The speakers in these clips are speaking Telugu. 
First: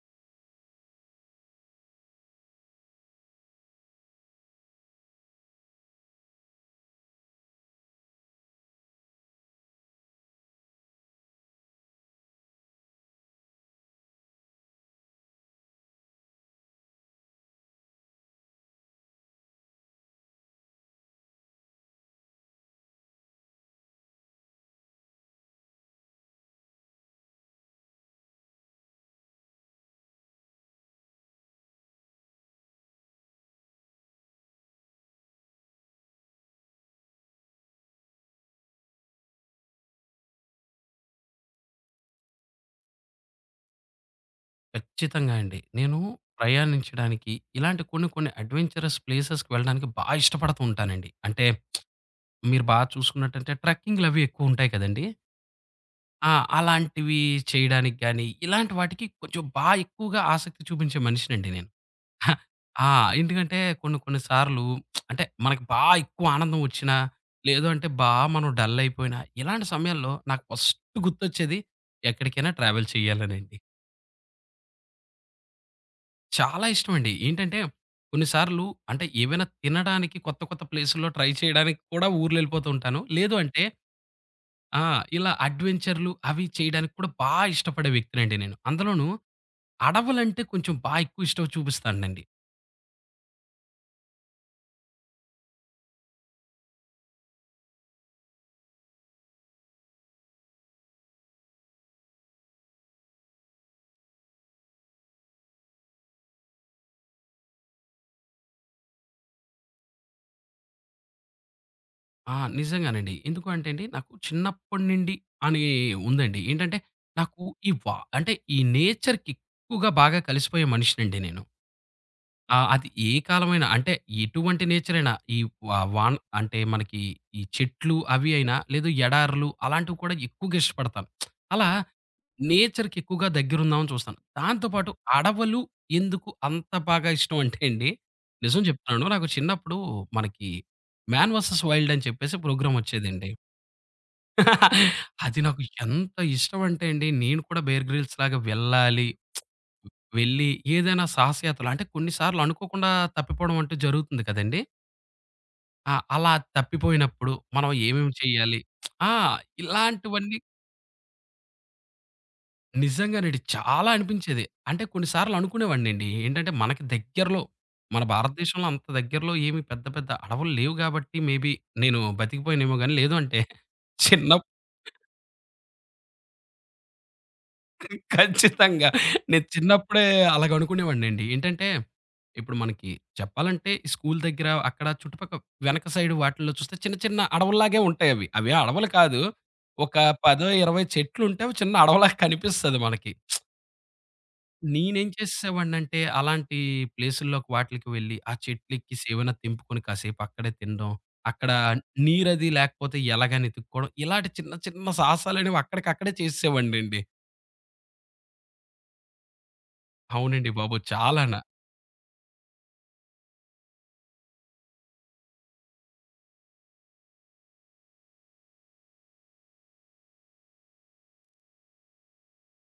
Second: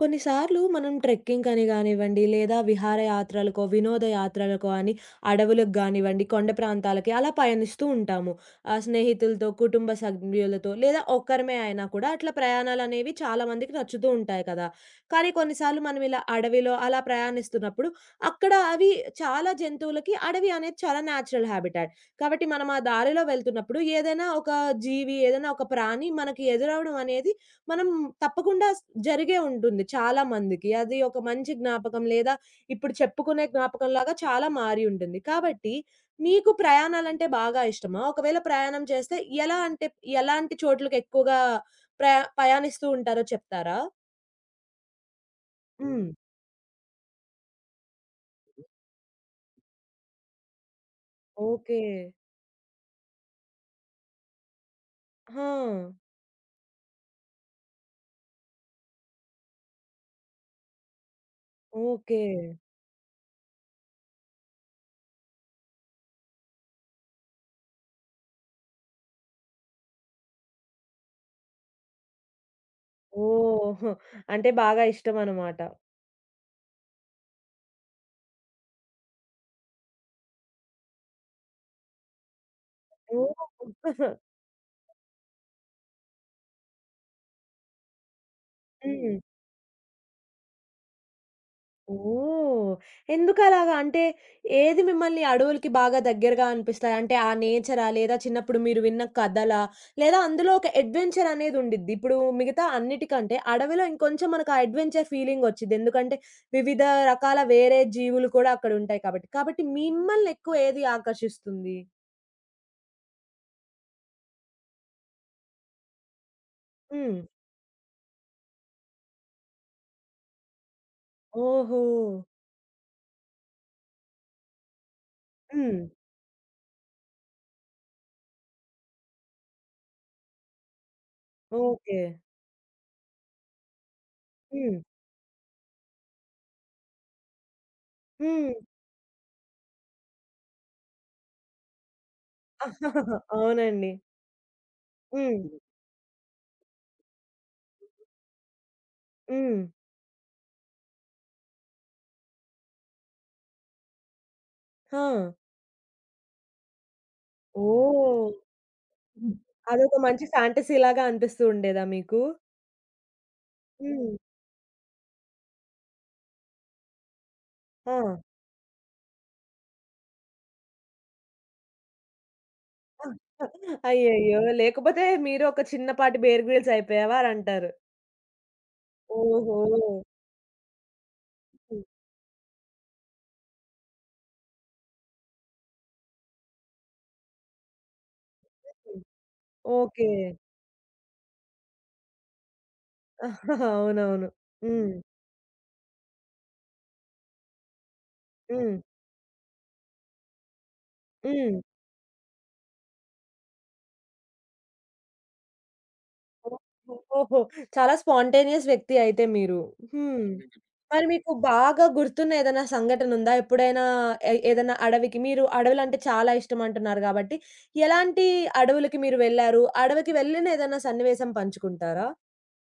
కొన్నిసార్లు మనం ట్రెక్కింగ్ అని కానివ్వండి, లేదా విహారయాత్రలకో, వినోదయాత్రలకో అని అడవులకు గానివ్వండి, కొండ ప్రాంతాలకి అలా పయనిస్తూ ఉంటాము. స్నేహితులతో, కుటుంబ సభ్యులతో లేదా ఒక్కరమే అయినా కూడా అట్లా ప్రయాణాలనేవి చాలా మందికి నచ్చుతూ ఉంటాయి కదా! కానీ కొన్నిసార్లు మనం ఇలా అడవిలో అలా ప్రయాణిస్తున్నప్పుడు అక్కడ అవి చాలా జంతువులకి అడవి అనేది చాలా న్యాచురల్ హాబిటాట్. కాబట్టి మనం ఆ దారిలో వెళ్తున్నప్పుడు ఏదైనా ఒక జీవి, ఏదైనా ఒక ప్రాణి మనకి ఎదురవ్వడం అనేది మనం తప్పకుండా జరిగే ఉంటుంది చాలా మందికి. అది ఒక మంచి జ్ఞాపకం లేదా ఇప్పుడు చెప్పుకునే జ్ఞాపకంలాగా చాలా మారి ఉంటుంది. కాబట్టి మీకు ప్రయాణాలంటే బాగా ఇష్టమా? ఒకవేళ ప్రయాణం చేస్తే ఎలా అంటే ఎలాంటి చోట్లకి ఎక్కువగా పయాణిస్తూ ఉంటారో చెప్తారా? ఖచ్చితంగా అండి. నేను హ్మ్. ప్రయాణించడానికి ఇలాంటి కొన్ని కొన్ని అడ్వెంచరస్ ప్లేసెస్‌కి వెళ్ళడానికి బా ఇష్టపడుతూ ఉంటానండి. అంటే ఓకే. మీరు బా చూసుకున్నట్టంటే ట్రెక్కింగ్‌లవి ఎక్కువుంటాయి కదండీ! ఆ! ఆ! అలాంటివి చేయడానికి గాని, ఇలాంటి వాటికి కొంచెం బా ఎక్కువగా ఆసక్తి చూపించే మనిషినండి నేను. ఓకే. ఆ! ఎందుకంటే కొన్ని కొన్ని సార్లు అంటే మనకు బా ఎక్కువ ఆనందం ఒచ్చినా, లేదు అంటే బా మనం డల్ అయిపోయినా, ఇలాంటి సమయాల్లో నాకు ఫస్ట్ గుర్తొచ్చేది ఎక్కడికైనా ట్రావెల్ చేయాలనండి. ఓహ్! అంటే బాగా ఇష్టమనమాట. చాలా ఇష్టమండి. ఏంటంటే కొన్నిసార్లు అంటే ఏవైనా తినడానికి కొత్త కొత్త ప్లేసుల్లో ట్రై చేయడానికి కూడా ఊర్లెళ్ళిపోతూ ఉంటాను. లేదు అంటే ఓహ్! ఆ! ఇలా అడ్వెంచర్‌లు అవి చేయడానికి కూడా బా ఇష్టపడే వ్యక్తినండి నేను. అందులోనూ హ్మ్. అడవులంటే కొంచెం బా ఎక్కువ ఇష్టం చూపిస్తానండి. ఓహ్! ఎందుకలాగా? అంటే ఏది మిమ్మల్ని అడవులకి బాగా దగ్గరగా అనిపిస్తాయి? అంటే ఆ నేచరా? లేదా చిన్నప్పుడు మీరు విన్న కథలా? లేదా అందులో ఒక అడ్వెంచర్ అనేది ఉండిద్ది. ఇప్పుడు మిగతా అన్నిటికంటే అడవిలో ఇంకొంచెం మనకు ఆ అడ్వెంచర్ ఫీలింగ్ వచ్చిద్ది. ఎందుకంటే వివిధ రకాల వేరే జీవులు కూడా అక్కడ ఉంటాయి కాబట్టి. కాబట్టి మిమ్మల్ని ఎక్కువ ఏది ఆకర్షిస్తుంది? ఆ! నిజంగానండి. ఎందుకు అంటే అండి నాకు చిన్నప్పటి నుండి అని ఉందండి. ఏంటంటే హ్మ్. నాకు ఈ వా అంటే ఈ నేచర్‌కి ఎక్కువగా బాగా కలిసిపోయే మనిషినండి నేను. ఓహో! ఆ! అది ఏ కాలమైన అంటే ఎటువంటి నేచర్ అయినా ఈ వా హ్మ్. వాన్ అంటే మనకి ఈ చెట్లు అవి అయినా, లేదు ఎడారులు అలాంటివి కూడా ఎక్కువగా ఇష్టపడతాను. అలా ఓకే. నేచర్‌కి ఎక్కువగా దగ్గరుందామని చూస్తాను. దాంతో హ్మ్. పాటు అడవులు ఎందుకు అంత బాగా ఇష్టం అంటే అండి, హ్మ్. నిజం చెప్తున్నాను నాకు చిన్నప్పుడు మనకి 'మ్యాన్ వర్సెస్ వైల్డ్' అని చెప్పేసి ప్రోగ్రామ్ వచ్చేదండి. అవునండి. అది హ్మ్. నాకు ఎంత ఇష్టం అంటే అండి, నేను కూడా 'బేర్ గ్రిల్స్' లాగా వెళ్ళాలి. హ్మ్. వెళ్ళి ఏదైనా సాహసయాత్రలు అంటే కొన్నిసార్లు అనుకోకుండా తప్పిపోవడం అంటూ జరుగుతుంది కదండీ! ఆ! ఆ! అలా తప్పిపోయినప్పుడు మనం ఏమేమి ఓహ్! చేయాలి? ఆ! హ్మ్. అదొక మంచి ఇలాంటివన్నీ ఫాంటసీలాగా అనిపిస్తూ ఉండేదా మీకు? నిజంగానండి చాలా హ్మ్. అనిపించేది. అంటే కొన్ని సార్లు అనుకునేవాడినండి. ఏంటంటే మనకి దగ్గరలో మన ఆ! భారతదేశంలో అంత దగ్గరలో ఏమి పెద్ద పెద్ద అడవులు లేవు గాబట్టి మేబీ నేను బతికిపోయానేమో గాని లేదు అంటే అయ్యయ్యో! చిన్నప్పుడు లేకపోతే మీరు ఒక చిన్నపాటి 'బేర్ గ్రిల్స్' అయిపోయావా అనంటారు. ఖచ్చితంగా. నేను ఓహో! చిన్నప్పుడే అలాగనుకునేవాడినండి. ఏంటంటే, హ్మ్. ఇప్పుడు మనకి చెప్పాలంటే ఈ స్కూల్ దగ్గర అక్కడ చుట్టుపక్క వెనక సైడ్ వాటిల్లో చూస్తే చిన్న చిన్న అడవుల్లాగే ఉంటాయవి. అవి అవి అడవులు హ్మ్. కాదు. ఒక ఓకే. 10, 20 చెట్లుంటే అవి చిన్న అడవిలాగా కనిపిస్తది మనకి. అవునవును. హ్మ్. నేనేం చేసేసేవాడినంటే, అలాంటి ప్లేసుల్లోకి వాటిలకి వెళ్ళి, ఆ హ్మ్. చెట్లెక్కేసి ఏవైనా తెంపుకొని కాసేపు అక్కడే తినడం, అక్కడ హ్మ్. నీరది లేకపోతే ఎలాగని ఎతుక్కోవడం, ఇలాంటి చిన్న చిన్న సాహసాలనేవి అక్కడికక్కడే ఓహ్! చేసేసేవాడినండి. ఓహో! చాలా స్పాంటేనియస్ వ్యక్తి అయితే మీరు. హ్మ్. అవునండి బాబు! మరి మీకు చాలాన. బాగా గుర్తున్న ఏదైనా సంఘటనుందా? ఎప్పుడైనా ఏదైనా అడవికి మీరు అడవులంటే చాలా ఇష్టం అంటున్నారు గాబట్టి, ఎలాంటి అడవులకి మీరు వెళ్లారు? అడవికి వెళ్ళిన ఏదైనా సన్నివేశం పంచుకుంటారా?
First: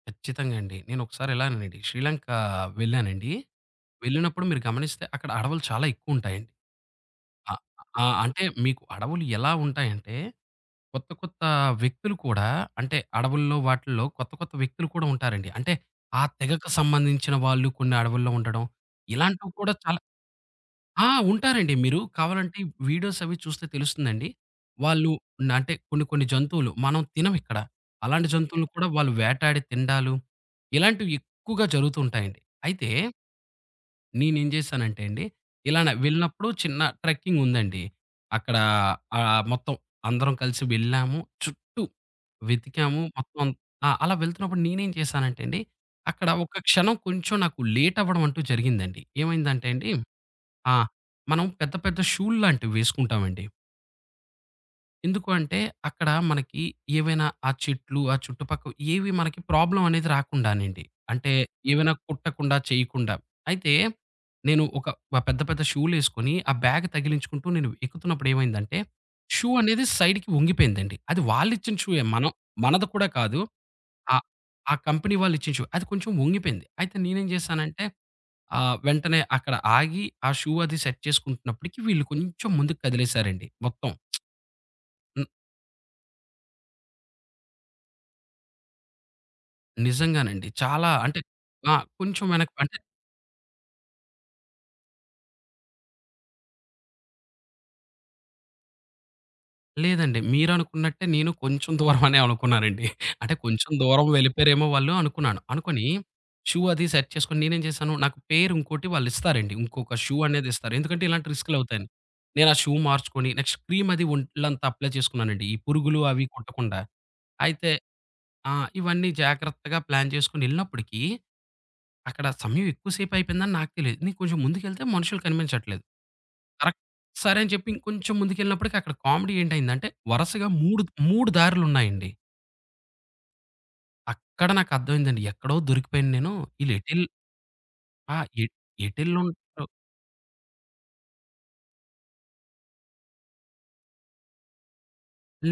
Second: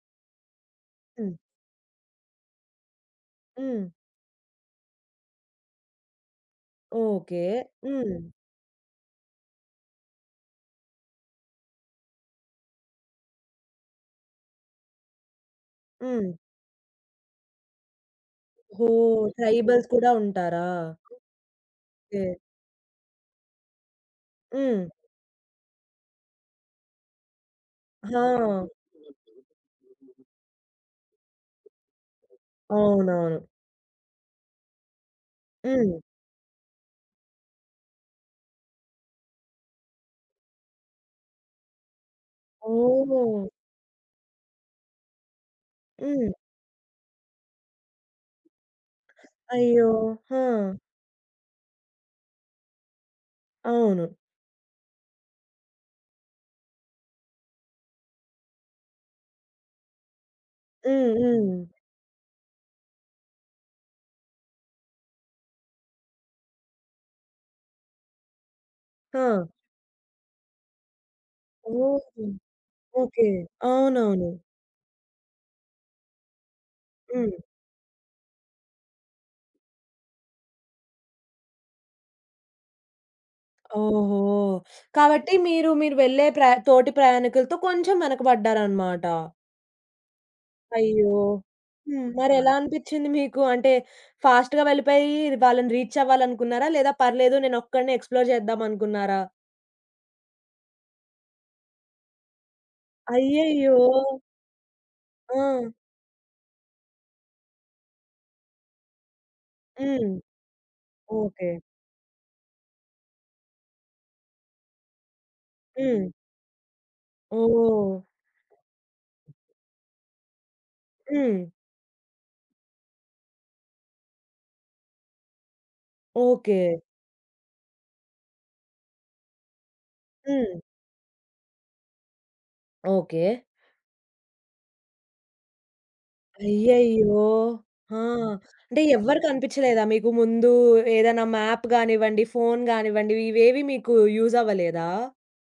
ఖచ్చితంగా అండి. నేనొకసారి హ్మ్. ఇలానేనండి శ్రీలంక వెళ్ళానండి. హ్మ్. వెళ్ళినప్పుడు మీరు గమనిస్తే అక్కడ అడవులు చాలా ఎక్కువుంటాయండి. ఓకే. ఆహ్, హ్మ్. ఆహ్, అంటే మీకు అడవులు ఎలా ఉంటాయంటే, కొత్త కొత్త వ్యక్తులు కూడా అంటే అడవుల్లో వాటిల్లో కొత్త కొత్త వ్యక్తులు కూడా ఉంటారండి. అంటే ఆ హ్మ్. తెగకు సంబంధించిన వాళ్ళు కొన్ని అడవుల్లో ఉండడం, ఓహ్! ఇలాంటివి కూడా ట్రైబల్స్ చాలా కూడా ఉంటారా? ఆ! ఉంటారండి. మీరు ఓకే. కావాలంటే వీడియోస్ అవి చూస్తే తెలుస్తుందండి. హ్మ్. వాళ్ళు అంటే కొన్ని కొన్ని జంతువులు మనం తినమిక్కడ. అలాంటి ఆ! జంతువులను కూడా వాళ్ళు వేటాడి తినడాలు, ఇలాంటివి ఎక్కువగా జరుగుతూ ఉంటాయండి. అయితే అవునవును. నేనేం చేశానంటే అండి, ఇలానే హ్మ్. వెళ్ళినప్పుడు చిన్న ట్రెక్కింగ్ ఉందండి. అక్కడ మొత్తం అందరం కలిసి వెళ్ళాము. చుట్టూ వెతికాము. ఓహ్! మొత్తం ఆ! అలా వెళ్తున్నప్పుడు నేనేం చేశానంటే అండి, అక్కడ హ్మ్. ఒక క్షణం కొంచెం నాకు లేట్ అవ్వడం అంటూ జరిగిందండి. ఏమైందంటే అయ్యో! అండి ఆ! ఆ! మనం పెద్ద పెద్ద షూల్లాంటివి వేసుకుంటామండి. అవును. ఎందుకు అంటే అక్కడ మనకి ఏవైనా ఆ చెట్లు, ఆ చుట్టుపక్క ఏవి మనకి ప్రాబ్లమ్ అనేది రాకుండానండి. హ్మ్. అంటే హ్మ్. ఏవైనా కుట్టకుండా, చేయకుండా. అయితే నేను ఒక ఆ పెద్ద పెద్ద షూలేసుకొని ఆ బ్యాగ్ తగిలించుకుంటూ నేను ఎక్కుతున్నప్పుడు ఏమైందంటే ఆ! షూ అనేది సైడ్‌కి వంగిపోయిందండి. అది వాళ్ళిచ్చిన షూయే ఓహో! మనం మనది కూడా ఓకే. కాదు. ఆ అవునవును. ఆ కంపెనీ వాళ్ళిచ్చిన షూ. అది కొంచెం వంగిపోయింది. అయితే నేనేం హ్మ్. చేశానంటే ఆ! వెంటనే అక్కడ ఆగి, ఆ షూ అది సెట్ చేసుకుంటున్నప్పటికి వీళ్ళు కొంచెం ముందుకు కదిలేసారండి మొత్తం. ఓహో! హ్మ్. కాబట్టి మీరు, మీరు వెళ్ళే తోటి ప్రయాణికులతో కొంచెం వెనకబడ్డారనమాట. నిజంగానండి. చాలా అయ్యో! అంటే ఆ! హ్మ్. కొంచెం మరెలా వెనక్కి అంటే అనిపిచ్చింది మీకు? అంటే ఫాస్ట్‌గా వెళ్ళిపోయి వాళ్ళని రీచ్ అవ్వాలనుకున్నారా? లేదా పర్లేదు నేనొక్కడినే ఎక్స్‌ప్లోర్ చేద్దామనుకున్నారా? లేదండి. మీరనుకున్నట్టే నేను కొంచెం దూరం అనే అనుకున్నానండి. అంటే కొంచెం అయ్యయ్యో! దూరం వెళ్ళిపోయారేమో వాళ్ళు ఆ! అనుకున్నాను. అనుకోని షూ అది సెట్ చేసుకొని నేనేం చేశాను, నాకు పేరు ఇంకోటి వాళ్ళిస్తారండి. ఇంకొక హ్మ్. షూ అనేది ఇస్తారు. ఎందుకంటే ఇలాంటి ఓకే. రిస్క్‌లవుతాయని. నేను ఆ షూ మార్చుకొని నెక్స్ట్ క్రీమ్ అది ఒంట్లంతా అప్లై చేసుకున్నానండి. ఈ పురుగులు హ్మ్. అవి కొట్టకుండా. అయితే ఓహ్! ఆ! ఇవన్నీ జాగ్రత్తగా ప్లాన్ చేసుకొని ఎళ్ళినప్పటికి, హ్మ్. అక్కడ సమయం ఎక్కువ సేపు అయిపోయిందని నాకు తెలీదు. నేను కొంచెం ముందుకెళ్తే మనుషులు కనిపించట్లేదు. ఓకే. కరెక్ట్ సరే అని చెప్పి ఇంకొంచెం ముందుకెళ్ళినప్పటికి అక్కడ కామెడీ ఏంటయిందంటే, వరుసగా హ్మ్. 3, 3 దారులున్నాయండి. ఓకే. అక్కడ నాకు అర్థమైందండి. ఎక్కడో దొరికిపోయాను నేను. ఈళ్ళు ఎటెల్ అయ్యయ్యో! ఆ! ఆ! ఎ అంటే ఎవ్వరు ఎటెళ్ళుంటారో కనిపించలేదా మీకు ముందు? ఏదైనా మ్యాప్ గానివ్వండి, ఫోను గానివ్వండి, ఇవేవి మీకు యూజ్ అవ్వలేదా?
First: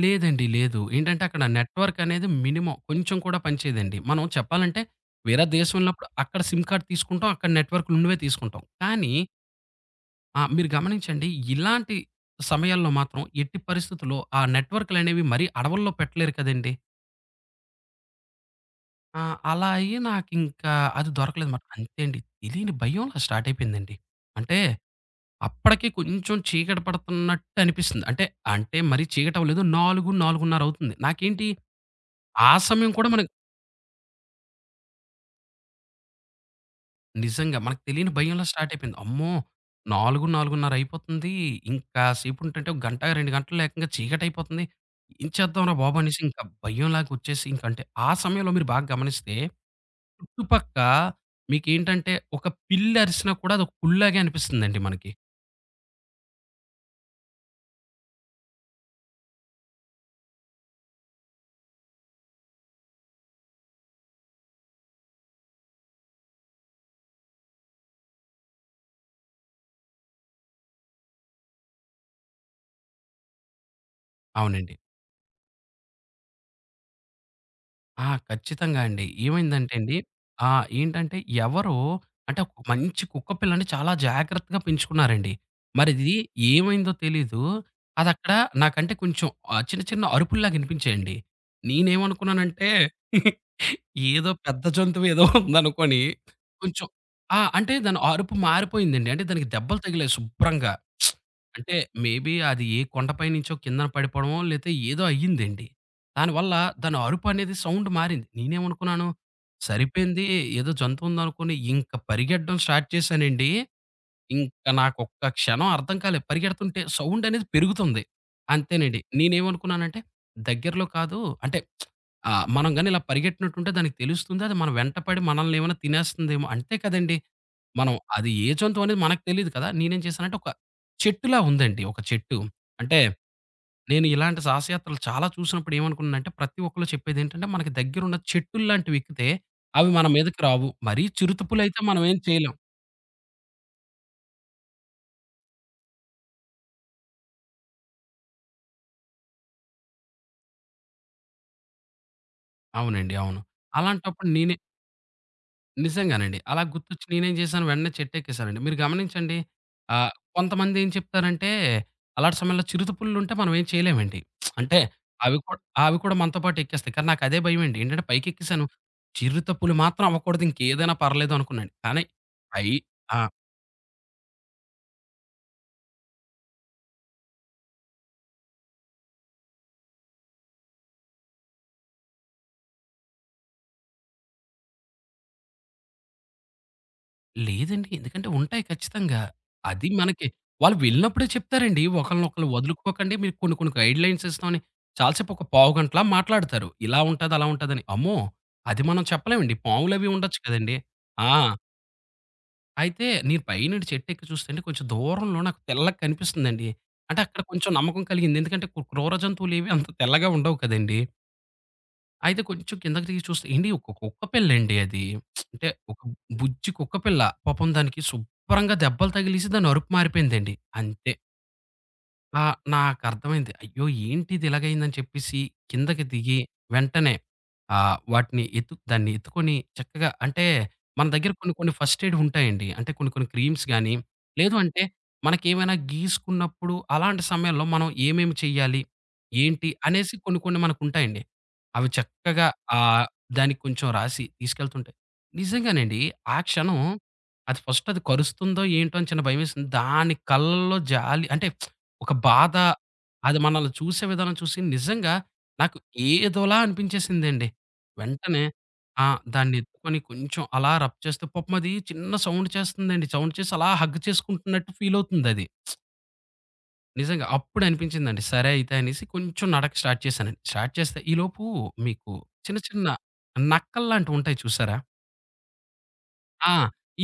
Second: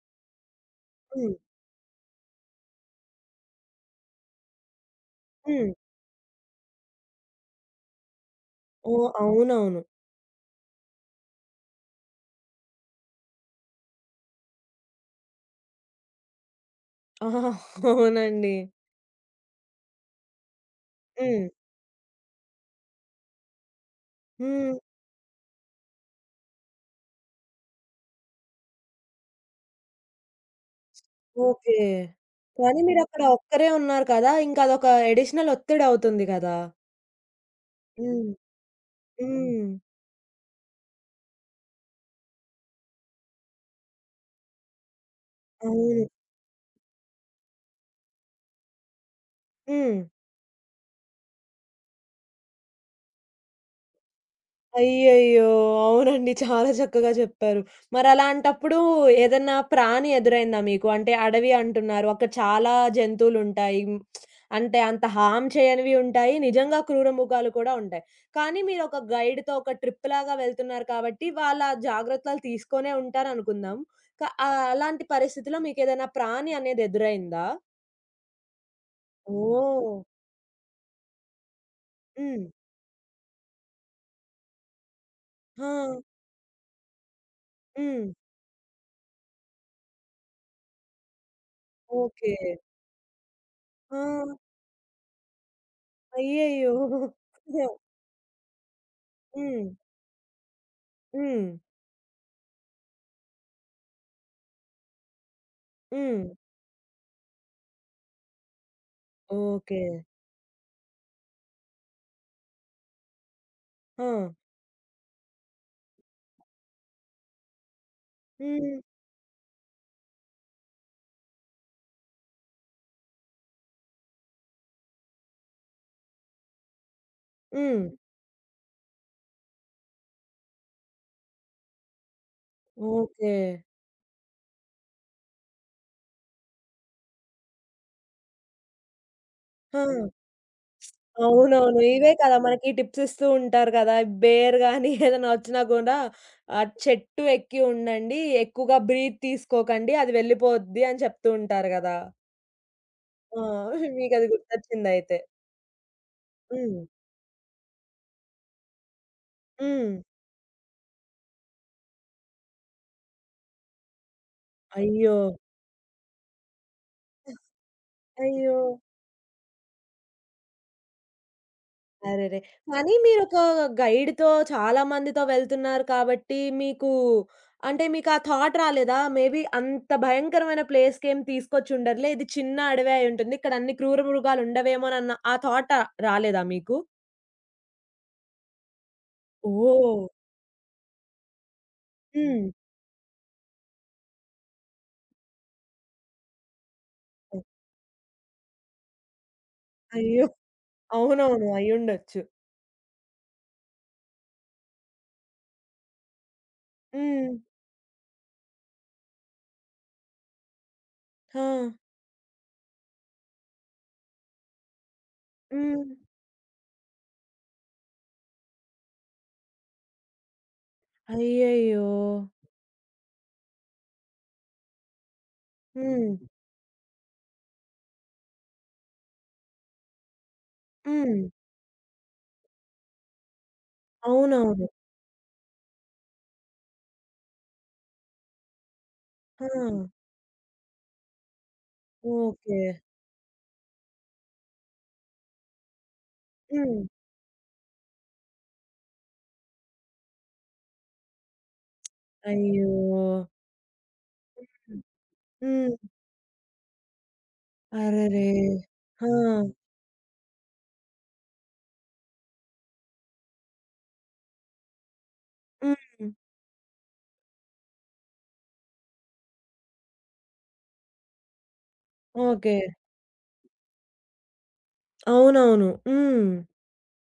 లేదండి. లేదు. ఏంటంటే హ్మ్. అక్కడ నెట్వర్క్ అనేది మినిమం కొంచెం కూడా పనిచేయదండి. మనం చెప్పాలంటే వేరే హ్మ్. దేశం వెళ్ళినప్పుడు అక్కడ సిమ్ కార్డ్ తీసుకుంటాం. అక్కడ నెట్వర్క్‌లున్నవే తీసుకుంటాం. ఓహ్! కానీ అవునవును. ఆ! మీరు గమనించండి. ఇలాంటి సమయాల్లో మాత్రం ఎట్టి పరిస్థితుల్లో ఆ నెట్వర్క్‌లనేవి మరీ అడవుల్లో పెట్టలేరు కదండీ! ఆహా! అవునండి. ఆ! అలా అయ్యి నాకింకా అది హ్మ్. దొరకలేదన్నమాట. అంతే అండి. తెలియని భయం అలా స్టార్ట్ అయిపోయిందండి. అంటే హ్మ్. అప్పటికి కొంచెం చీకటి పడుతున్నట్టు అనిపిస్తుంది. అంటే, అంటే మరీ చీకటవ్వలేదు. 4, 4:30 అవుతుంది. నాకేంటి ఓకే. ఆ కానీ సమయం కూడా మీరక్కడ మనకి ఒక్కరే ఉన్నారు కదా! ఇంకదొక అడిషనల్ ఒత్తిడవుతుంది కదా! నిజంగా. మనకు తెలియని హ్మ్. భయంలో స్టార్ట్ అయిపోయింది. అమ్మో! హ్మ్. 4, 4:30 అయిపోతుంది. ఇంకా సేపుంటంటే ఒక గంట, 2 గంటల్లో ఏకంగా చీకటైపోతుంది. ఏం చేద్దాంరా బాబు! అవును. అనేసి ఇంకా భయంలాగొచ్చేసి ఇంకంటే ఆ సమయంలో మీరు బాగా గమనిస్తే హ్మ్. చుట్టుపక్క మీకేంటంటే ఒక పిల్లి అరిసినా కూడా అదొక పులిలాగే అనిపిస్తుందండి మనకి. అయ్యయ్యో! అవునండి. చాలా చక్కగా చెప్పారు. మరలాంటప్పుడు ఏదన్నా ప్రాణి ఎదురైందా మీకు? అంటే అడవి అంటున్నారు. అక్కడ చాలా జంతువులుంటాయి. అంటే అంత హార్మ్ చేయనివి ఉంటాయి. నిజంగా క్రూర మృగాలు కూడా ఉంటాయి. కానీ మీరొక గైడ్‌తో ఒక ట్రిప్ లాగా వెళ్తున్నారు కాబట్టి వాళ్ళ జాగ్రత్తలు తీసుకొనే ఉంటారనుకుందాం. అవునండి. అలాంటి పరిస్థితిలో మీకేదైనా ప్రాణి అనేది ఎదురైందా? ఆ! ఖచ్చితంగా అండి. ఏమైందంటే ఓహ్! అండి ఏంటంటే ఎవరో అంటే హ్మ్. ఒక మంచి కుక్క పిల్లని చాలా జాగ్రత్తగా పెంచుకున్నారండి. ఆ! మరిది ఏమైందో తెలీదు. హ్మ్. అదక్కడ నాకంటే కొంచెం చిన్న చిన్న అరుపుల్లాగా వినిపించాయండి. ఓకే. నేనేమనుకున్నానంటే ఆ! ఏదో పెద్ద జంతువు ఏదో ఉందనుకోని అయ్యయ్యో! కొంచెం ఆ! అంటే దాని అరుపు మారిపోయిందండి. అంటే దానికి హ్మ్. దెబ్బలు తగిలాయి శుభ్రంగా. హ్మ్. అంటే మేబీ అది ఏ కొండపై నుంచో కిందన పడిపోవడమో లేతే ఏదో అయ్యిందండి. హ్మ్. దానివల్ల దాని అరుపు అనేది సౌండ్ మారింది. నేనేమనుకున్నాను, ఓకే. సరిపోయింది ఏదో జంతువు ఉందనుకోని ఇంక పరిగెట్టడం స్టార్ట్ చేశానండి. ఆ! ఇంక నాకొక్క క్షణం అర్థం కాలే. పరిగెడుతుంటే సౌండ్ అనేది పెరుగుతుంది. హ్మ్. అంతేనండి. నేనేమనుకున్నానంటే దగ్గరలో కాదు అంటే మనం గాని ఇలా పరిగెట్టినట్టుంటే దానికి తెలుస్తుంది. అది మన వెంట పడి మనల్ని ఏమైనా తినేస్తుందేమో అంతే కదండీ! హ్మ్. మనం అది ఏ జంతువు అనేది మనకు తెలీదు కదా! నేనేం చేశానంటే ఒక చెట్టులా ఉందండి ఒక చెట్టు. అంటే ఓకే. నేను ఇలాంటి సాహసయాత్రలు చాలా చూసినప్పుడు ఏమనుకున్నానంటే, ప్రతి ఒక్కళ్ళు చెప్పేదేంటంటే, మనకి దగ్గరున్న చెట్టుల్లాంటివి ఎక్కితే, ఆ! అవి మన మీదకి రావు. మరీ అవునవును. చిరుతపులైతే మనం ఇవే ఏం కదా! చేయలేం. మనకి టిప్స్ ఇస్తూ ఉంటారు కదా! బేర్ గాని ఏదైనా వచ్చినా కూడా ఆ చెట్టు ఎక్కి ఉండండి. ఎక్కువగా బ్రీత్ తీసుకోకండి. అది వెళ్ళిపోద్ది అని చెప్తూ ఉంటారు కదా! అవునండి. ఆ! అవును. మీకది అలాంటప్పుడు గుర్తొచ్చిందయితే. నిజంగానండి. అలా హ్మ్. గుర్తొచ్చి నేనేం చేశాను, వెంటనే చెట్టెక్కేసానండి. మీరు గమనించండి హ్మ్. కొంతమంది ఏం చెప్తారంటే, అలాంటి సమయంలో చిరుతపులుంటే మనం ఏం చేయలేమండి. అంటే అయ్యో! అవి కూడా అవి కూడా మనతో పాటు ఎక్కేస్తాయి. కానీ నాకదే భయమండి. ఏంటంటే అయ్యో! పైకెక్కేసాను. చిరుతపులి మాత్రం అవ్వకూడదు. ఇంకేదైనా పర్లేదు అనుకున్నాను. కానీ అరెరే! అయి కానీ ఆ! మీరొక గైడ్‌తో చాలా మందితో వెళ్తున్నారు కాబట్టి మీకు అంటే మీకు ఆ థాట్ రాలేదా? మేబీ అంత భయంకరమైన ప్లేస్‌కేం తీసుకొచ్చుండరులే. ఇది చిన్న అడవే అయ్యుంటుంది. ఇక్కడ అన్ని క్రూర మృగాలు ఉండవేమోనన్న ఆ థాట్ రాలేదా మీకు? లేదండి. ఎందుకంటే ఉంటాయి ఖచ్చితంగా. అది ఓహ్! మనకి వాళ్ళు వెళ్ళినప్పుడే చెప్తారండి. హ్మ్. ఒకళ్ళనొకళ్ళు వదులుకోకండి. మీకు కొన్ని కొన్ని గైడ్‌లైన్స్ ఇస్తామని చాలాసేపు ఒక పావుగంటలా మాట్లాడతారు. ఇలా ఉంటది, అలా ఉంటదని. అమ్మో! అది మనం చెప్పలేమండి. పాములవి అయ్యో! ఉండొచ్చు కదండీ! ఆ! అవునవును. అయ్యుండొచ్చు. అయితే నేను పైనుండి చెట్టెక్కి చూస్తే అండి కొంచెం దూరంలో నాకు తెల్లగా కనిపిస్తుందండి. అంటే హ్మ్. అక్కడ కొంచెం నమ్మకం కలిగింది. ఎందుకంటే క్రూర జంతువులేవి అంత తెల్లగా ఉండవు కదండీ! ఆ! అయితే కొంచెం కిందకి దిగి చూస్తే ఏండి ఒక కుక్క పిల్లండి అది. అంటే హ్మ్. ఒక బుజ్జి కుక్క పిల్ల. పాపం దానికి శుభ్రంగా దెబ్బలు తగిలేసి దాని అరుపు మారిపోయిందండి. అంతే. అయ్యయ్యో! ఆ! నాకర్థమైంది. అయ్యో! ఏంటిది ఇలాగయిందని చెప్పేసి కిందకి హ్మ్. దిగి వెంటనే వాటిని దాన్ని ఎత్తుకొని చక్కగా అంటే మన హ్మ్. దగ్గర కొన్ని కొన్ని ఫస్ట్ ఎయిడ్ ఉంటాయండి. అంటే కొన్ని కొన్ని క్రీమ్స్ గానీ, లేదు అవునవును. అంటే మనకేమైనా గీసుకున్నప్పుడు అలాంటి సమయంలో మనం ఏమేమి చెయ్యాలి? ఆ! ఏంటి? అనేసి కొన్ని కొన్ని మనకుంటాయండి. అవి చక్కగా ఓకే. ఆహ్, దానికి కొంచెం రాసి తీసుకెళ్తుంటే నిజంగానండి ఆ క్షణం హ్మ్. అది ఫస్ట్ అది కరుస్తుందో ఏంటో అని చిన్న భయమేసింది. దాని కళ్ళల్లో జాలి అంటే ఒక బాధ, అయ్యో! అది మనల్ని చూసే విధానం చూసి నిజంగా నాకు హ్మ్. ఏదోలా అనిపించేసిందండి. అరెరే! వెంటనే ఆ! ఆ! దాన్నెత్తుకొని కొంచెం అలా రబ్ చేస్తే పాపం అది చిన్న సౌండ్ చేస్తుందండి. సౌండ్ చేసి అలా హగ్ చేసుకుంటున్నట్టు ఫీలవుతుందది. హ్మ్. నిజంగా అప్పుడు అనిపించిందండి. సరే అయితే అనేసి కొంచెం నడక స్టార్ట్ చేశానండి. స్టార్ట్ చేస్తే ఈలోపు మీకు ఓకే. చిన్న చిన్న నక్కల్లాంటివుంటాయి చూసారా? అవునవును. హ్మ్. ఆ!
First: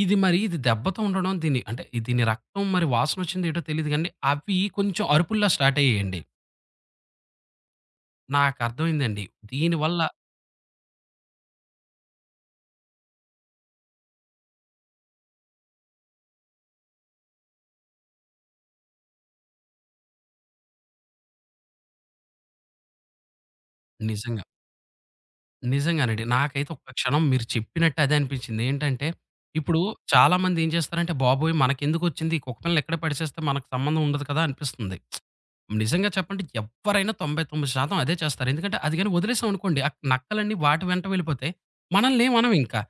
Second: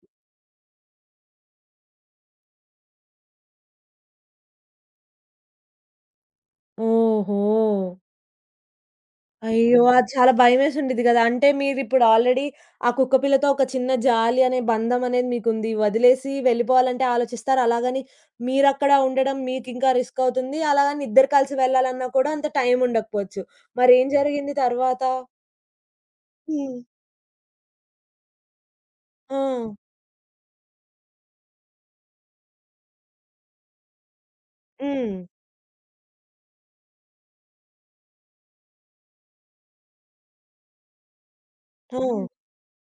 ఇది మరి ఇది దెబ్బతో ఉండడం దీని అంటే ఇది దీని రక్తం మరి వాసనొచ్చిందో ఏటో తెలీదు గానీ అవి కొంచెం అరుపుల్లా స్టార్ట్ అయ్యాయండి. ఓహో! నాకర్థమైందండి. అయ్యో! దీనివల్ల అది చాలా భయమేసుండిద్ది గదా! అంటే మీరిప్పుడు ఆల్రెడీ ఆ కుక్క పిల్లతో ఒక చిన్న జాలి అనే బంధం అనేది మీకుంది. వదిలేసి వెళ్ళిపోవాలంటే ఆలోచిస్తారు. అలాగని మీరక్కడ ఉండడం మీకింకా రిస్క్ అవుతుంది. అలాగని ఇద్దరు కలిసి వెళ్ళాలన్నా కూడా అంత టైం ఉండకపోవచ్చు. మరేం నిజంగా. జరిగింది తర్వాత? నిజంగానండి. నాకైతే హ్మ్. ఒక్క క్షణం మీరు చెప్పినట్టు అదే అనిపించింది. ఏంటంటే, ఆ! ఇప్పుడు చాలామంది ఏం చేస్తారంటే, బాబోయ్! మనకెందుకొచ్చింది? ఈ కుక్క పిల్లలు ఇక్కడే పడేసేస్తే మనకు సంబంధం ఉండదు కదా! అనిపిస్తుంది. హ్మ్. నిజంగా చెప్పంటే ఎవ్వరైనా 99% అదే చేస్తారు. ఎందుకంటే, అది గాని వదిలేసామనుకోండి, ఆ నక్కలన్నీ వాటి వెంట వెళ్ళిపోతాయి. ఆ! మనల్నేం అనవింకా.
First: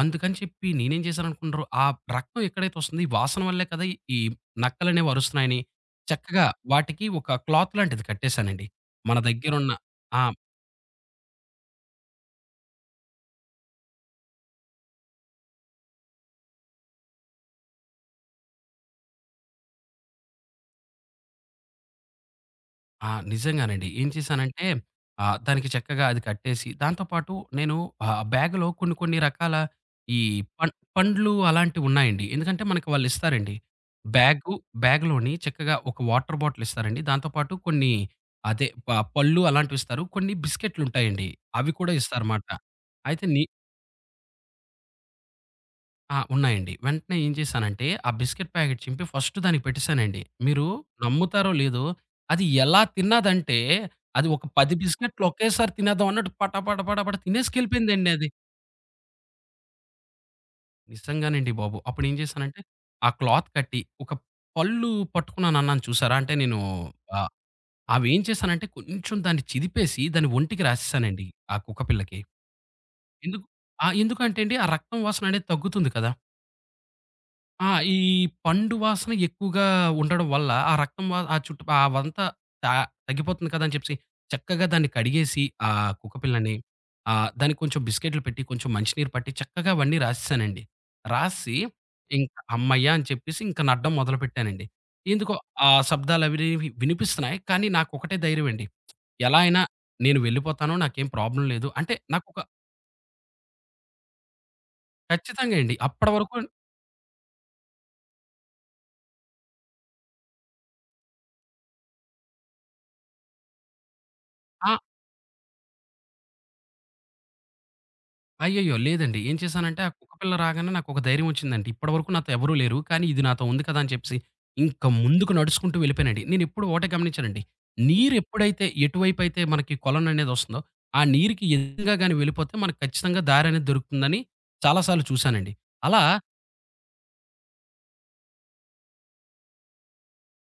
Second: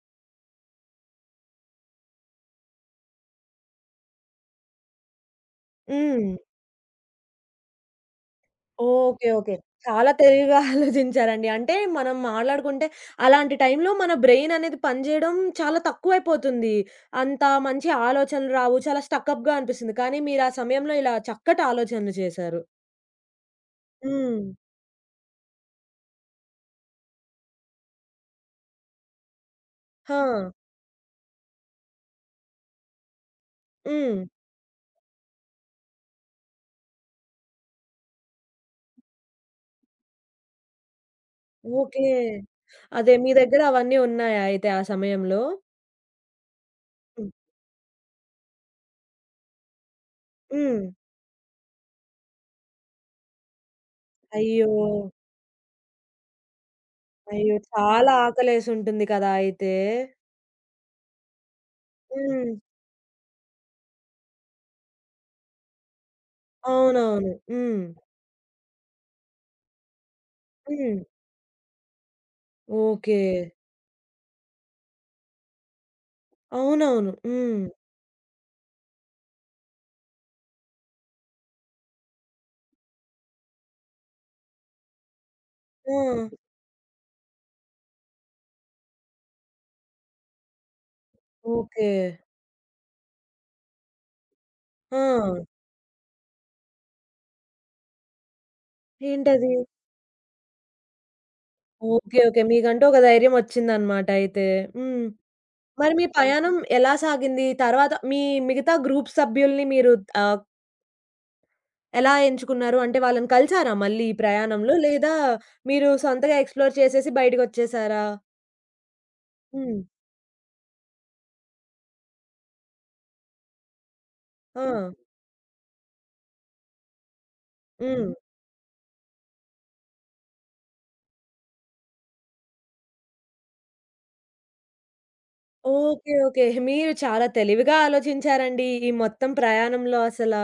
అందుకని చెప్పి నేనేం చేశాననుకుంటున్నారు, ఆ రక్తం ఎక్కడైతే వస్తుందో, ఈ వాసన వల్లే కదా! ఈ ఈ నక్కలనేవి అరుస్తున్నాయని, హ్మ్. చక్కగా వాటికి ఒక క్లాత్ లాంటిది కట్టేశానండి. మన ఓకే. ఓకే. దగ్గరున్న చాలా ఆ! తెలివిగా ఆలోచించారండి. అంటే మనం మాట్లాడుకుంటే అలాంటి టైంలో మన బ్రెయిన్ అనేది పనిజేయడం చాలా తక్కువైపోతుంది. అంత మంచి ఆలోచనలు రావు. చాలా స్టకప్‌గా అనిపిస్తుంది. కానీ మీరు ఆ సమయంలో ఇలా చక్కటి ఆలోచనలు చేశారు. ఆ! నిజంగానండి. ఏం హ్మ్. చేశానంటే దానికి చక్కగా అది కట్టేసి దాంతో పాటు నేను బ్యాగ్‌లో కొన్ని కొన్ని రకాల ఆ! ఈ పం పండ్లు అలాంటివున్నాయండి. ఎందుకంటే మనకి వాళ్ళిస్తారండి. హ్మ్. బ్యాగు బ్యాగ్‌లోని చక్కగా ఒక వాటర్ బాటిల్ ఇస్తారండి. దాంతో పాటు కొన్ని అదే పళ్ళు అలాంటివిస్తారు. కొన్ని బిస్కెట్లుంటాయండి. అవి కూడా ఓకే. ఇస్తారమాట. అదే అయితే మీ దగ్గర అవన్నీ ఉన్నాయా అయితే ఆ సమయంలో? ఆ! ఉన్నాయండి. వెంటనే హ్మ్. ఏం చేశానంటే, ఆ బిస్కెట్ ప్యాకెట్ చింపి ఫస్ట్ దానికి పెట్టేసానండి. మీరు హ్మ్. నమ్ముతారో లేదో, అది ఎలా తిన్నదంటే, అది ఒక అయ్యో! 10 బిస్కెట్లు ఒకేసారి తినేద్దాం అన్నట్టు పట పట పట పట అయ్యో! తినేసుకెళ్ళిపోయిందండి చాలా అది. ఆకలేసుంటుంది కదా! అయితే. నిజంగానండి బాబు. అప్పుడు ఏం హ్మ్. చేశానంటే, ఆ క్లాత్ కట్టి ఒక పళ్ళు పట్టుకున్నానన్నాను చూసారా? అంటే నేను ఆహ్, అవునవును. హ్మ్. అవేం చేశానంటే కొంచెం దాన్ని చిదిపేసి దాని ఒంటికి హ్మ్. రాసేసానండి ఆ కుక్క పిల్లకి. ఓకే. ఎందుకు ఆ! ఎందుకంటే అండి, ఆ రక్తం వాసన అనేది తగ్గుతుంది కదా! అవునవును. హ్మ్. ఆ! ఈ పండు వాసన ఎక్కువగా ఉండడం వల్ల, ఆ రక్తం ఆ చుట్టు ఆ అవంతా త తగ్గిపోతుంది కదా! అని చెప్పేసి, చక్కగా దాన్ని కడిగేసి, ఆ ఆ! కుక్క పిల్లని దానికి కొంచెం బిస్కెట్లు పెట్టి, కొంచెం మంచినీరు పట్టి, చక్కగా అవన్నీ రాసేసానండి. రాసి, ఓకే. ఇంక హమ్మయ్య! అని చెప్పేసి ఇంక నడడం మొదలుపెట్టానండి. ఆ! ఎందుకో ఆ శబ్దాలవి వినిపిస్తున్నాయి. కానీ నాకొకటే ధైర్యం అండి. ఎలా ఏంటది? అయినా నేను వెళ్ళిపోతాను. నాకేం ప్రాబ్లమ్ లేదు. అంటే ఓకే. నాకొక ఓకే. మీకంటూ ఒక ధైర్యం వచ్చిందన్నమాట అయితే. హ్మ్. ఖచ్చితంగా అండి. మరి మీ అప్పటి వరకు పయాణం ఎలా సాగింది? తర్వాత మీ మిగతా గ్రూప్ సభ్యుల్ని మీరు ఆహ్, ఎలా ఎంచుకున్నారు? అంటే వాళ్ళని కలిసారా మళ్ళీ ఈ ఆ! ప్రయాణంలో? లేదా మీరు సొంతగా ఎక్స్‌ప్లోర్ చేసేసి బయటికొచ్చేసారా? అయ్యయ్యో! లేదండి. ఏం హ్మ్. చేశానంటే ఆ కుక్క పిల్ల రాగానే నాకొక ధైర్యం వచ్చిందండి. ఇప్పటివరకు నాతో ఎవరు లేరు. కానీ ఇది నాతో ఉంది కదా! అని చెప్పేసి ఆ! ఇంకా ముందుకు నడుచుకుంటూ వెళ్ళిపోయానండి. నేనెప్పుడు ఒకటే గమనించానండి. హ్మ్. నీరెప్పుడైతే ఎటువైపైతే మనకి కొలననేదొస్తుందో, ఆ నీరుకి ఎదురుగా గాని వెళ్ళిపోతే మనకు ఖచ్చితంగా దారనేది దొరుకుతుందని చాలా సార్లు చూసానండి. అలా ఓకే. ఓకే. మీరు చాలా తెలివిగా ఆలోచించారండి. ఈ మొత్తం ప్రయాణంలో అసల.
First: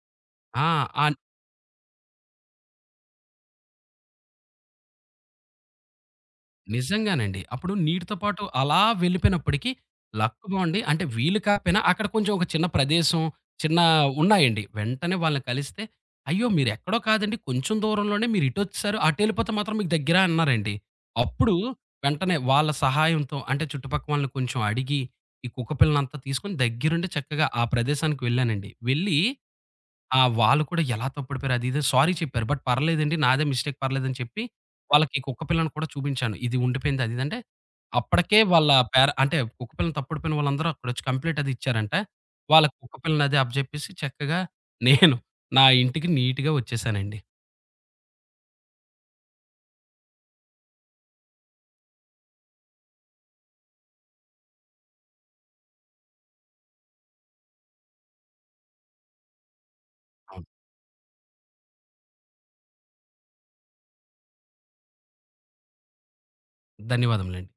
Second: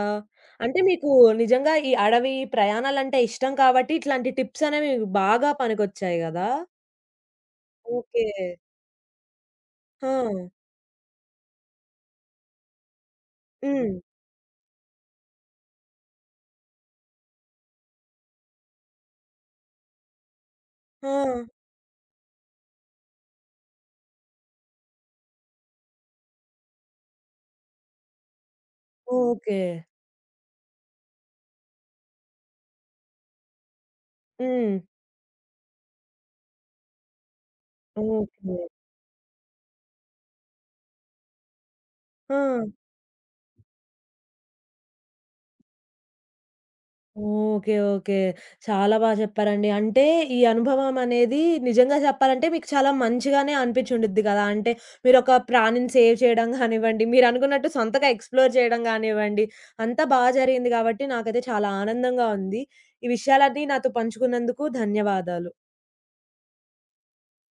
ఆ! అంటే ఆ మీకు నిజంగా ఈ అడవి ప్రయాణాలంటే ఇష్టం కాబట్టి ఇట్లాంటి టిప్స్ అనేవి మీకు బాగా పనికొచ్చాయి గదా! నిజంగానండి. అప్పుడు నీటితో ఓకే. పాటు అలా వెళ్ళిపోయినప్పటికి ఆ! లక్ బావుండి అంటే వీళ్ళు కాకపోయినా అక్కడ కొంచెం ఒక చిన్న ప్రదేశం, చిన్న హ్మ్. ఉన్నాయండి. వెంటనే వాళ్ళని కలిస్తే, "అయ్యో! మీరెక్కడో కాదండి. కొంచెం దూరంలోనే మీరు ఇటొచ్చేసారు. అటెళ్ళిపోతే మాత్రం మీకు దగ్గర" అన్నారండి. ఆ! అప్పుడు వెంటనే వాళ్ళ సహాయంతో అంటే చుట్టుపక్కల వాళ్ళని కొంచెం అడిగి, ఈ కుక్కపిల్లనంతా తీసుకొని దగ్గరుండి చక్కగా ఆ ప్రదేశానికి వెళ్ళానండి. వెళ్ళి ఓకే. ఆ! వాళ్ళు కూడా ఎలా తప్పుడిపోయారు అది ఇది సారీ చెప్పారు. బట్ పర్లేదండి నాదే మిస్టేక్ పర్లేదని చెప్పి, హ్మ్. వాళ్ళకి కుక్క పిల్లని కూడా చూపించాను. ఇది ఉండిపోయింది అది ఇది అంటే, అప్పటికే ఓకే. వాళ్ళ పేర అంటే కుక్క పిల్లని తప్పుడుపోయిన వాళ్ళందరూ అక్కడొచ్చి కంప్లెయింట్ అది ఇచ్చారంట. ఆ! వాళ్ళ కుక్క పిల్లని అది అప్పజెప్పేసి చక్కగా నేను నా ఇంటికి నీట్‌గా వచ్చేసానండి. ఓకే. ఓకే. చాలా బా చెప్పారండి. అంటే ఈ అనుభవం అనేది నిజంగా చెప్పాలంటే మీకు చాలా మంచిగానే అనిపించుండిద్ది కదా! అంటే మీరొక ప్రాణిని సేవ్ చేయడం గానివ్వండి, మీరనుకున్నట్టు సొంతగా ఎక్స్‌ప్లోర్ చేయడం గానివ్వండి, అంతా బా అవును. జరిగింది గాబట్టి నాకైతే చాలా ఆనందంగా ఉంది. ఈ విషయాలన్నీ నాతో పంచుకున్నందుకు ధన్యవాదాలు. ధన్యవాదములండి.